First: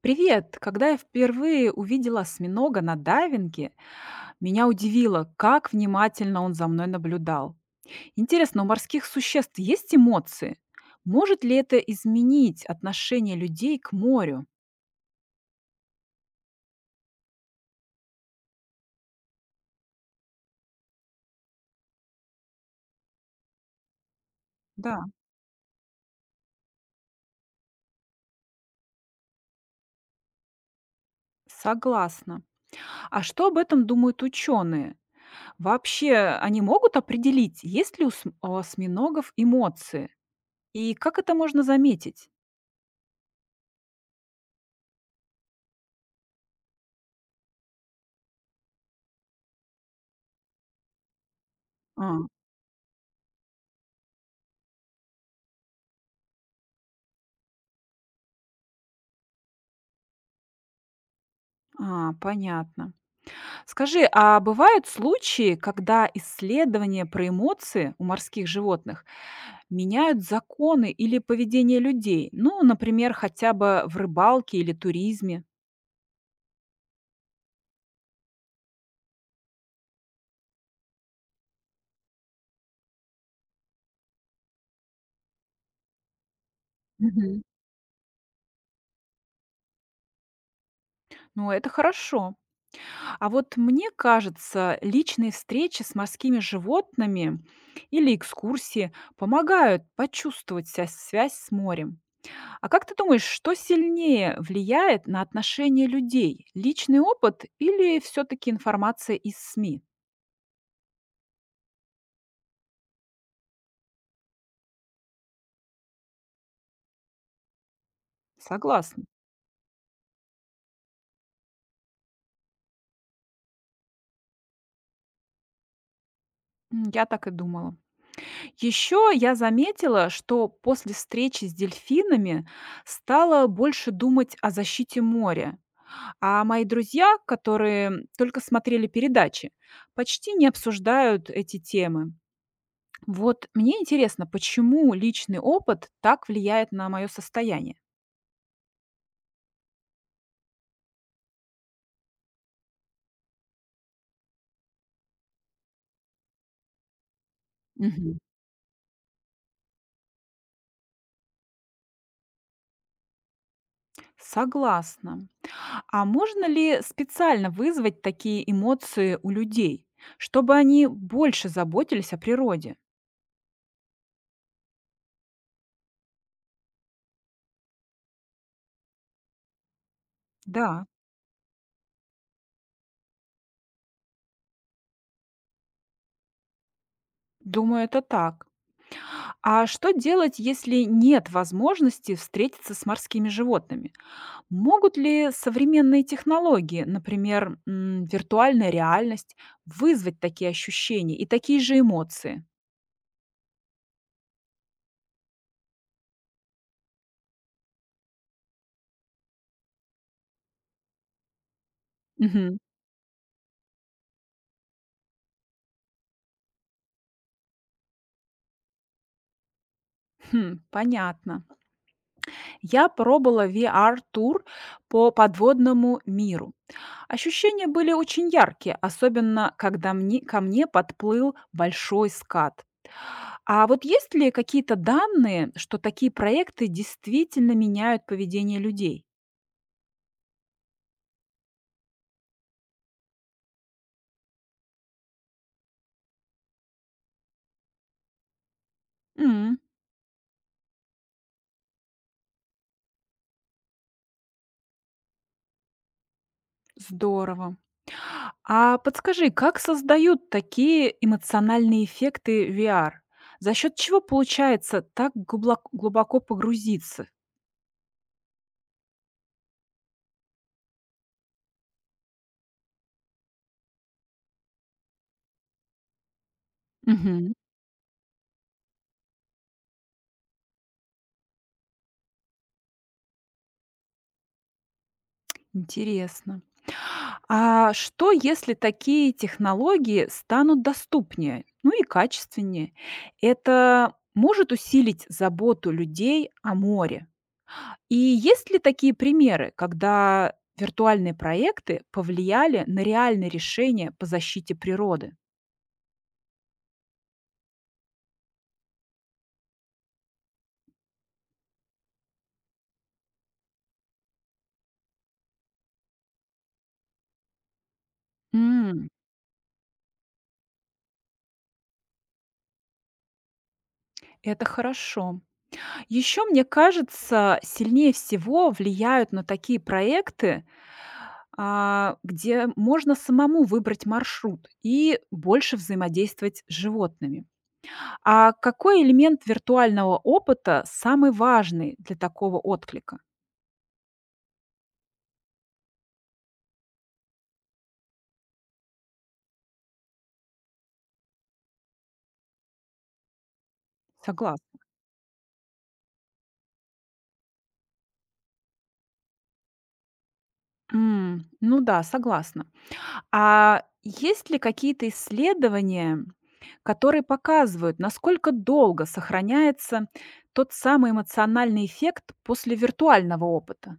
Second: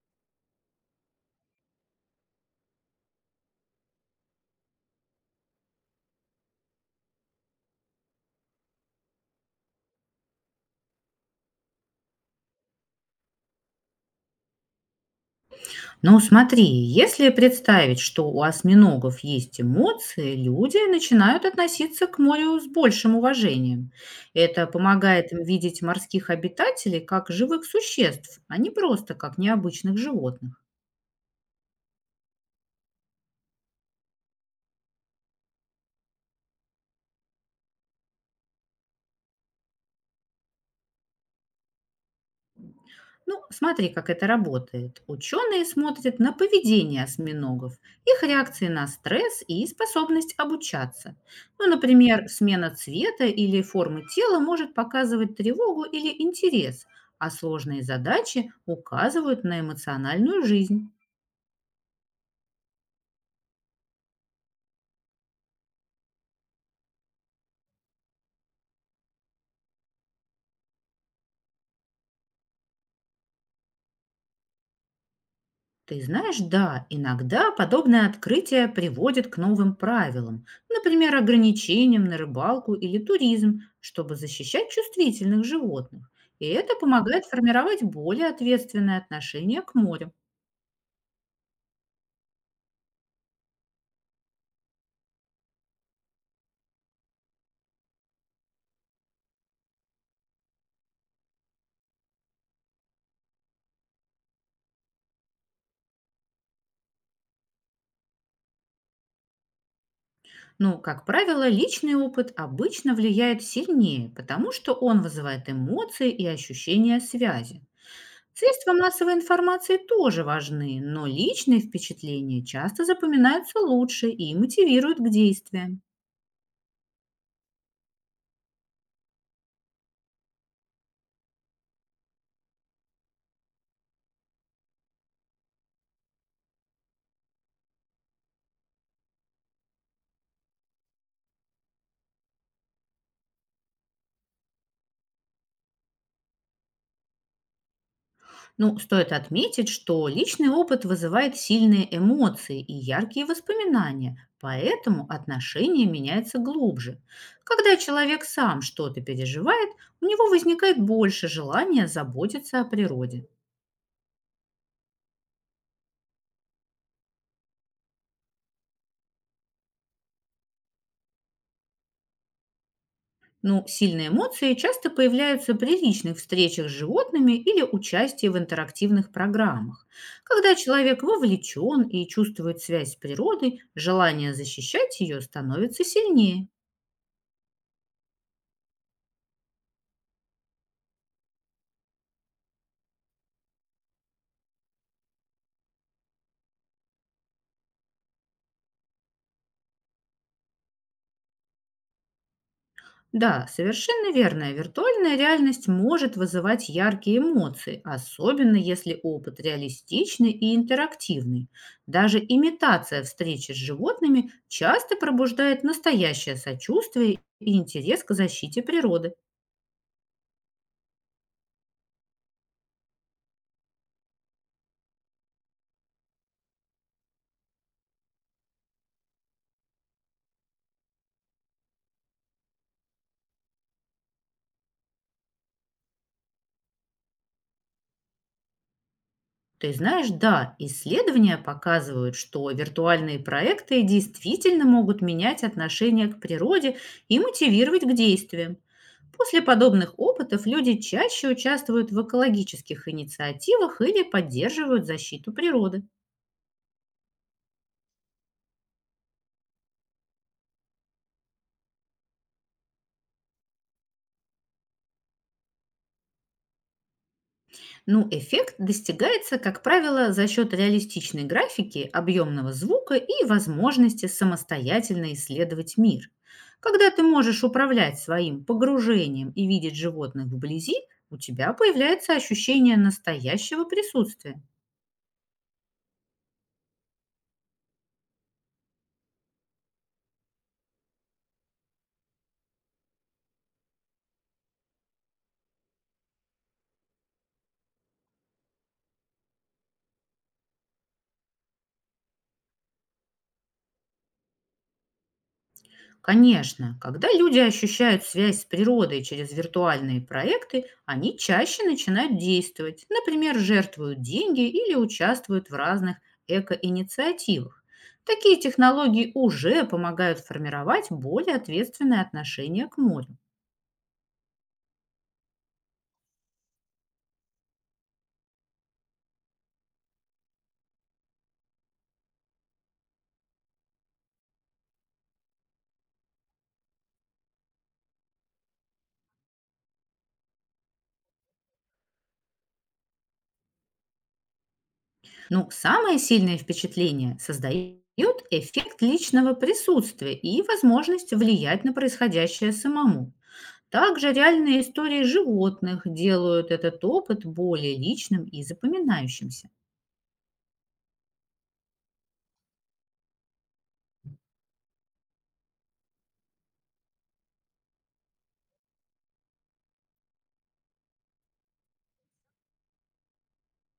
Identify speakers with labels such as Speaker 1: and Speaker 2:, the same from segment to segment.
Speaker 1: Привет! Когда я впервые увидела осьминога на дайвинге, меня удивило, как внимательно он за мной наблюдал. Интересно, у морских существ есть эмоции? Может ли это изменить отношение людей к морю?
Speaker 2: Ну, смотри, если представить, что у осьминогов есть эмоции, люди начинают относиться к морю с большим уважением. Это
Speaker 1: Да,
Speaker 2: помогает им видеть морских обитателей как живых существ, а не просто как необычных животных.
Speaker 1: согласна. А что об этом думают ученые? Вообще, они могут определить, есть ли у осьминогов эмоции? И как это можно заметить?
Speaker 2: Ну, смотри, как это работает. Ученые смотрят на поведение осьминогов, их реакции на стресс и способность обучаться. Ну,
Speaker 1: А,
Speaker 2: например, смена цвета или формы тела может показывать тревогу или интерес, а сложные задачи указывают на эмоциональную жизнь.
Speaker 1: Понятно. Скажи, а бывают случаи, когда исследования про эмоции у морских животных меняют законы или поведение людей? Ну, например, хотя бы в рыбалке или туризме.
Speaker 2: Ты знаешь, да, иногда подобное открытие приводит к новым правилам, например, ограничениям на рыбалку или туризм, чтобы защищать чувствительных животных. И это помогает
Speaker 1: Мгм.
Speaker 2: формировать более ответственное отношение к морю.
Speaker 1: Ну, это хорошо. А вот мне кажется, личные встречи с морскими животными или экскурсии помогают почувствовать связь с морем. А как ты думаешь, что сильнее влияет на отношения людей? Личный опыт или все-таки информация из СМИ?
Speaker 2: Но, как правило, личный опыт обычно влияет сильнее, потому что он вызывает эмоции и ощущение связи. Средства
Speaker 1: Согласна.
Speaker 2: массовой информации тоже важны, но личные впечатления часто запоминаются лучше и мотивируют к действиям.
Speaker 1: Я так и думала. Еще я заметила, что после встречи с дельфинами стала больше думать о защите моря. А мои друзья, которые только смотрели передачи, почти не обсуждают эти темы. Вот мне интересно, почему личный опыт так влияет на мое состояние?
Speaker 2: Ну, стоит отметить, что личный опыт вызывает сильные эмоции и яркие воспоминания, поэтому отношения меняются глубже. Когда человек сам что-то переживает, у него возникает больше желания заботиться о природе.
Speaker 1: Согласна. А можно ли специально вызвать такие эмоции у людей, чтобы они больше заботились о природе?
Speaker 2: Ну, сильные эмоции часто появляются при личных встречах с животными или участии в интерактивных программах. Когда
Speaker 1: Да,
Speaker 2: человек вовлечен и чувствует связь с природой, желание защищать ее становится сильнее.
Speaker 1: думаю, это так. А что делать, если нет возможности встретиться с морскими животными? Могут ли современные технологии, например, виртуальная реальность, вызвать такие ощущения и такие же эмоции?
Speaker 2: Да, совершенно верно. Виртуальная реальность может вызывать яркие эмоции, особенно если опыт реалистичный и интерактивный. Даже
Speaker 1: Мгм.
Speaker 2: имитация встречи с животными часто пробуждает настоящее сочувствие и интерес к защите природы.
Speaker 1: Хм, понятно. Я пробовала VR-тур по подводному миру. Ощущения были очень яркие, особенно когда ко мне подплыл большой скат. А вот есть ли какие-то данные, что такие проекты действительно меняют поведение людей?
Speaker 2: Ты знаешь, да, исследования показывают, что виртуальные проекты действительно могут менять отношение к природе и мотивировать к действиям. После
Speaker 1: М,
Speaker 2: подобных опытов люди чаще участвуют в экологических инициативах или поддерживают защиту природы.
Speaker 1: Здорово. А подскажи, как создают такие эмоциональные эффекты VR? За счет чего получается так глубоко погрузиться?
Speaker 2: Ну, эффект достигается, как правило, за счет реалистичной графики, объемного звука и возможности самостоятельно исследовать мир. Когда ты
Speaker 1: Мгм.
Speaker 2: можешь управлять своим погружением и видеть животных вблизи, у тебя появляется ощущение настоящего присутствия.
Speaker 1: Интересно. А что, если такие технологии станут доступнее, ну и качественнее? Это может усилить заботу людей о море. И есть ли такие примеры, когда виртуальные проекты повлияли на реальные решения по защите природы?
Speaker 2: Конечно, когда люди ощущают связь с природой через виртуальные проекты, они чаще начинают действовать, например, жертвуют деньги или участвуют в разных экоинициативах. Такие
Speaker 1: М,
Speaker 2: технологии уже помогают формировать более ответственное отношение к морю.
Speaker 1: это хорошо. Еще, мне кажется, сильнее всего влияют на такие проекты, где можно самому выбрать маршрут и больше взаимодействовать с животными. А какой элемент виртуального опыта самый важный для такого отклика?
Speaker 2: Но самое сильное впечатление создает эффект личного присутствия и возможность влиять на происходящее самому. Также
Speaker 1: Согласна.
Speaker 2: реальные истории животных делают этот опыт более личным и запоминающимся.
Speaker 1: Ну да, согласна. А есть ли какие-то исследования, которые показывают, насколько долго сохраняется тот самый эмоциональный эффект после виртуального опыта?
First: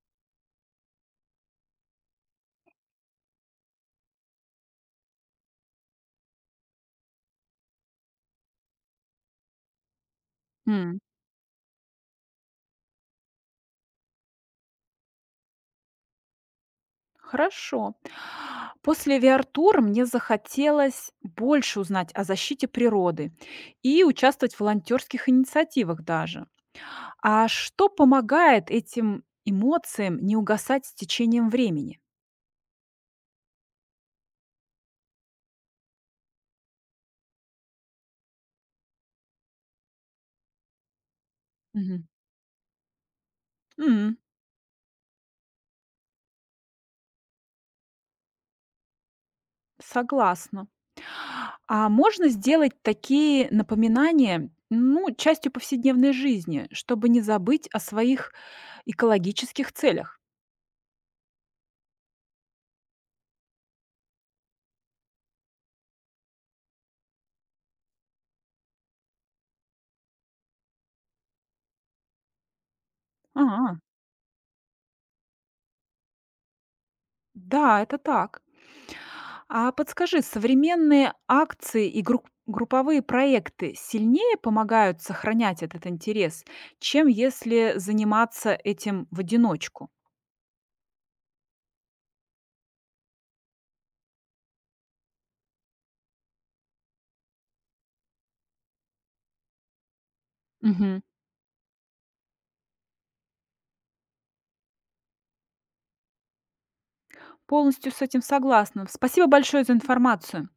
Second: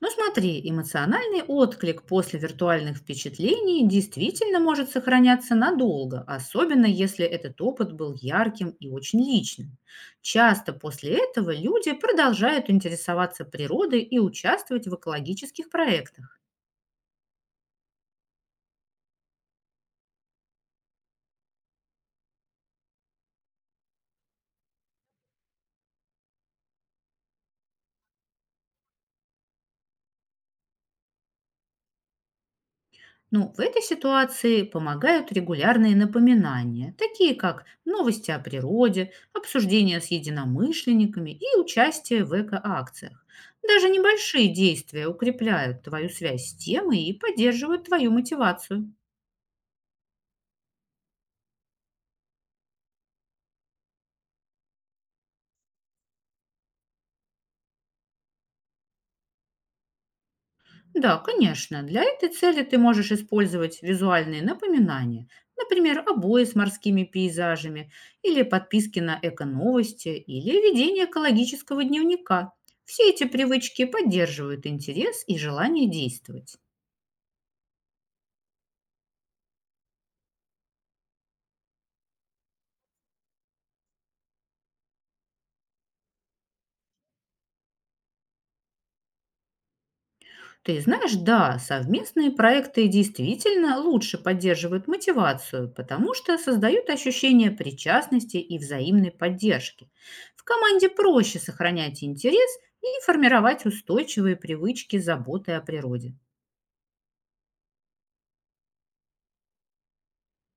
Speaker 2: Но смотри, эмоциональный отклик после виртуальных впечатлений действительно может сохраняться надолго, особенно если этот опыт был ярким и очень личным. Часто
Speaker 1: М,
Speaker 2: после этого люди продолжают интересоваться природой и участвовать в экологических проектах.
Speaker 1: Хорошо. После VR-тура мне захотелось больше узнать о защите природы и участвовать в волонтерских инициативах даже. А что помогает этим эмоциям не угасать с течением времени?
Speaker 2: Ну, в этой ситуации помогают регулярные напоминания, такие как новости о природе, обсуждения с единомышленниками и
Speaker 1: Мгм.
Speaker 2: участие в экоакциях. Даже
Speaker 1: М,
Speaker 2: небольшие действия укрепляют твою связь с темой и поддерживают твою мотивацию.
Speaker 1: Согласна. А можно сделать такие напоминания, ну, частью повседневной жизни, чтобы не забыть о своих экологических целях?
Speaker 2: Да, конечно. Для этой цели ты можешь использовать визуальные напоминания, например, обои с морскими пейзажами или подписки на эко-новости или ведение экологического дневника. Все эти
Speaker 1: Ага,
Speaker 2: привычки поддерживают интерес и желание действовать.
Speaker 1: да, это так. А подскажи, современные акции и групповые проекты сильнее помогают сохранять этот интерес, чем если заниматься этим в одиночку?
Speaker 2: Ты знаешь, да, совместные проекты действительно лучше поддерживают мотивацию, потому что создают ощущение причастности и взаимной поддержки. В команде
Speaker 1: Мгм.
Speaker 2: проще сохранять интерес и формировать устойчивые привычки заботы о природе.
Speaker 1: Полностью с этим согласна. Спасибо большое за информацию.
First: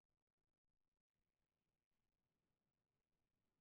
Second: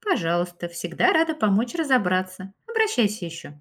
Speaker 2: Пожалуйста, всегда рада помочь разобраться. Обращайся еще.